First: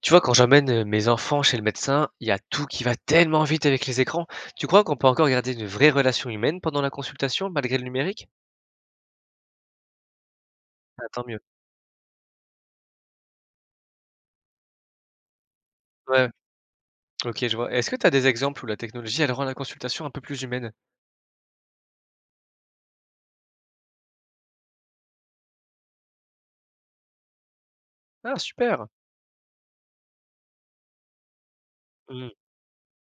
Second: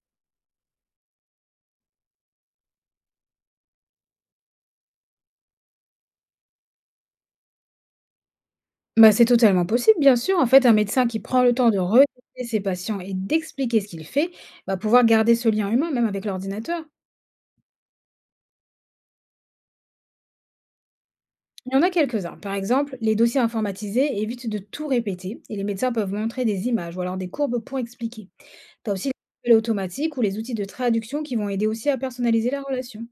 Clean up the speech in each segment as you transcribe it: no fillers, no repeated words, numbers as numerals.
Tu vois, quand j'emmène mes enfants chez le médecin, il y a tout qui va tellement vite avec les écrans. Tu crois qu'on peut encore garder une vraie relation humaine pendant la consultation malgré le numérique? Bah, c'est totalement possible, bien sûr. En fait, un Ah, médecin qui tant mieux. prend le temps de retester ses patients et d'expliquer ce qu'il fait va pouvoir garder ce lien humain, même avec Ouais, l'ordinateur. ok, je vois. Est-ce que tu as des exemples où la technologie, elle rend la consultation un peu plus humaine? Il y en a quelques-uns. Par exemple, les dossiers informatisés évitent de tout répéter et les médecins peuvent montrer des images ou alors des courbes pour expliquer. Ah, Tu super. as aussi les appels automatiques ou les outils de traduction qui vont aider aussi à Mm. personnaliser la relation.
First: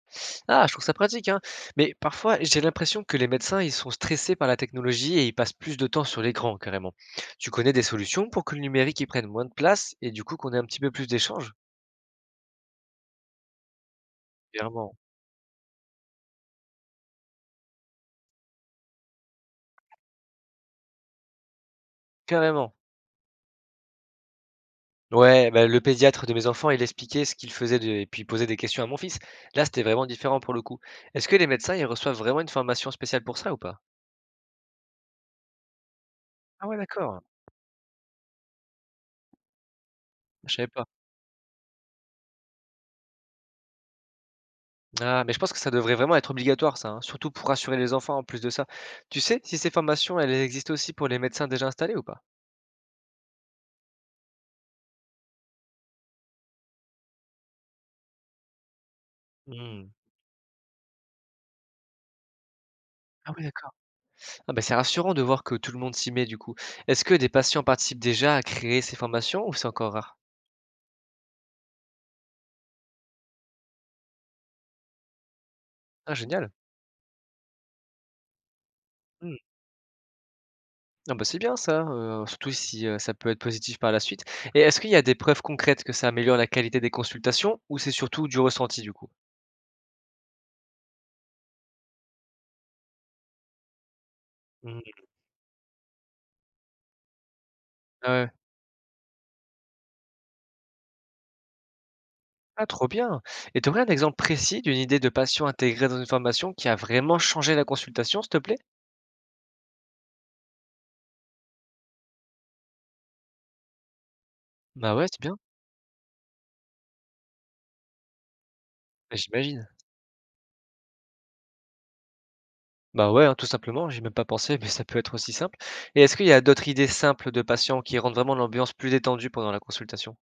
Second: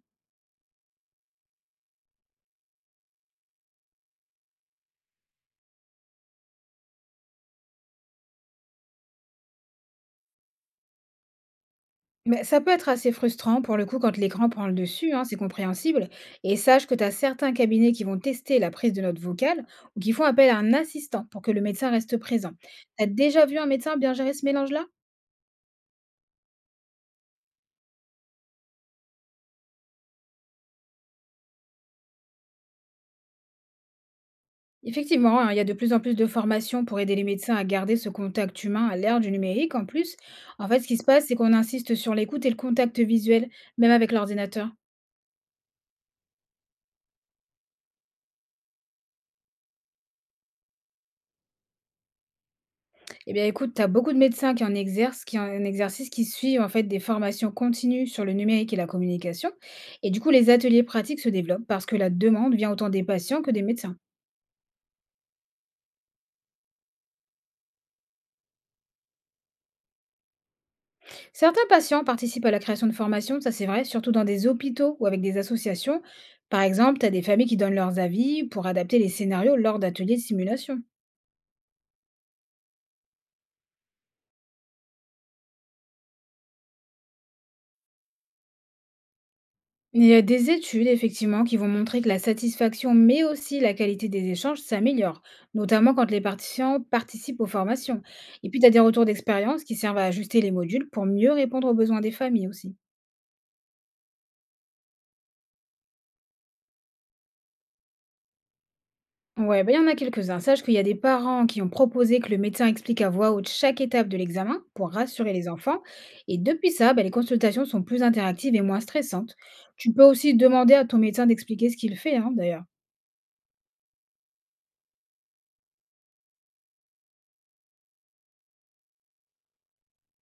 Ah, je trouve ça pratique, hein. Mais parfois, j'ai l'impression que les médecins, ils sont stressés par la technologie et ils passent plus de temps sur l'écran, carrément. Tu connais des solutions pour que le numérique y prenne moins de place et du coup qu'on ait un petit peu plus d'échanges? Mais ça peut être assez frustrant pour le coup quand l'écran prend le Clairement. dessus, hein, c'est compréhensible. Et sache que tu as certains cabinets qui vont tester la prise de notes vocales ou qui font appel à un assistant pour que le médecin reste présent. Carrément. Tu as déjà vu un médecin bien gérer ce mélange-là? Ouais, bah, le pédiatre de mes enfants, il expliquait ce qu'il faisait de et puis il posait des questions à mon fils. Là, c'était vraiment différent pour le coup. Est-ce que les médecins, ils reçoivent vraiment une formation spéciale pour ça ou pas? Effectivement, hein, il y a de plus en plus de Ah ouais, formations pour aider d'accord. les médecins à garder ce contact humain à l'ère du numérique en plus. Je savais En fait, pas. ce qui se passe, c'est qu'on insiste sur l'écoute et le contact visuel, même avec l'ordinateur. Ah, mais je pense que ça devrait vraiment être obligatoire, ça, hein, surtout pour rassurer les enfants en plus de ça. Tu sais si ces formations, elles existent aussi pour les médecins déjà installés ou pas? Eh bien, écoute, tu as beaucoup de médecins qui en exercent, qui en un exercice qui suivent en fait des formations continues sur le numérique et la communication. Hmm. Et du coup, les ateliers pratiques se développent parce que la demande vient autant des Ah oui, patients que des d'accord. médecins. Ah bah, c'est rassurant de voir que tout le monde s'y met du coup. Est-ce que des patients participent déjà à créer ces formations ou c'est encore rare? Certains patients participent à la création de formations, ça c'est vrai, surtout dans des hôpitaux ou avec des associations. Ah, génial. Par exemple, tu as des familles qui donnent leurs avis pour adapter les scénarios lors d'ateliers de simulation. Ah bah, c'est bien ça, surtout si, ça peut être positif par la suite et est-ce qu'il y a des preuves concrètes que ça améliore la qualité des consultations ou c'est surtout du ressenti du coup? Il y a des études, effectivement, qui vont montrer que la satisfaction, mais aussi la qualité des échanges Mmh. s'améliore, notamment quand les participants participent aux formations. Ouais. Et puis, tu as des retours d'expérience qui servent à ajuster les modules pour mieux répondre aux besoins des familles Ah aussi. trop bien et tu aurais un exemple précis d'une idée de patient intégrée dans une formation qui a vraiment changé la consultation, s'il te plaît? Ouais, bah, il y en a quelques-uns. Sache qu'il y a des parents qui ont proposé que le médecin explique à voix haute chaque étape de l'examen pour Bah, ouais, c'est rassurer bien, les enfants. Et depuis ça, bah, les consultations sont plus interactives et moins bah, stressantes. j'imagine. Tu peux aussi demander à ton médecin d'expliquer ce qu'il fait, hein, d'ailleurs. Bah, ouais, hein, tout simplement, j'y ai même pas pensé mais ça peut être aussi simple et est-ce qu'il y a d'autres idées simples de patients qui rendent vraiment l'ambiance plus détendue pendant la consultation?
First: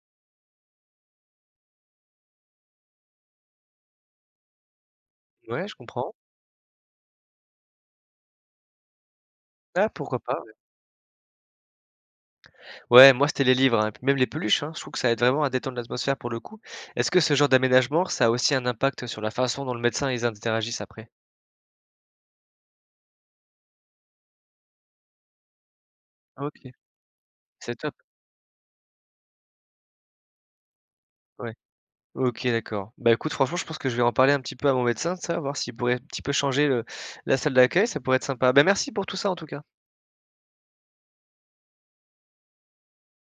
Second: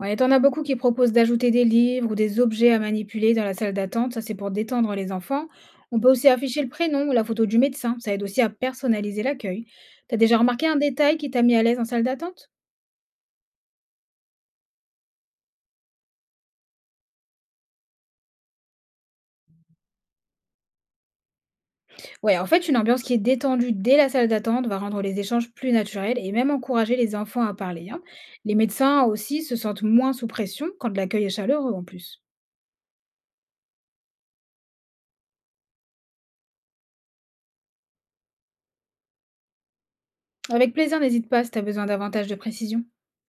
Ouais, et t'en as beaucoup qui proposent d'ajouter des livres ou des objets à manipuler dans la salle d'attente, ça c'est pour détendre les enfants. Ouais, je On peut comprends. aussi afficher le prénom ou la photo du médecin, ça aide aussi à personnaliser l'accueil. Ah T'as pourquoi déjà pas. remarqué un détail qui t'a mis à l'aise en salle d'attente? Ouais, moi, c'était les livres, hein, et puis même les peluches, hein, je trouve que ça aide vraiment à détendre l'atmosphère pour le coup. Est-ce que ce genre d'aménagement, ça a aussi un impact sur la façon dont le médecin ils interagissent après? Ouais, en fait, une ambiance qui est détendue dès la salle d'attente va rendre les échanges plus naturels et même OK, encourager les enfants à c'est parler, top, hein. Les médecins aussi se sentent moins sous pression quand l'accueil est ouais. chaleureux en plus. OK, d'accord. Bah, écoute, franchement, je pense que je vais en parler un petit peu à mon médecin de ça, voir s'il pourrait un petit peu changer le la salle d'accueil, ça pourrait être sympa. Bah, merci pour tout ça, en tout cas. Avec plaisir, n'hésite pas si t'as besoin davantage de précision.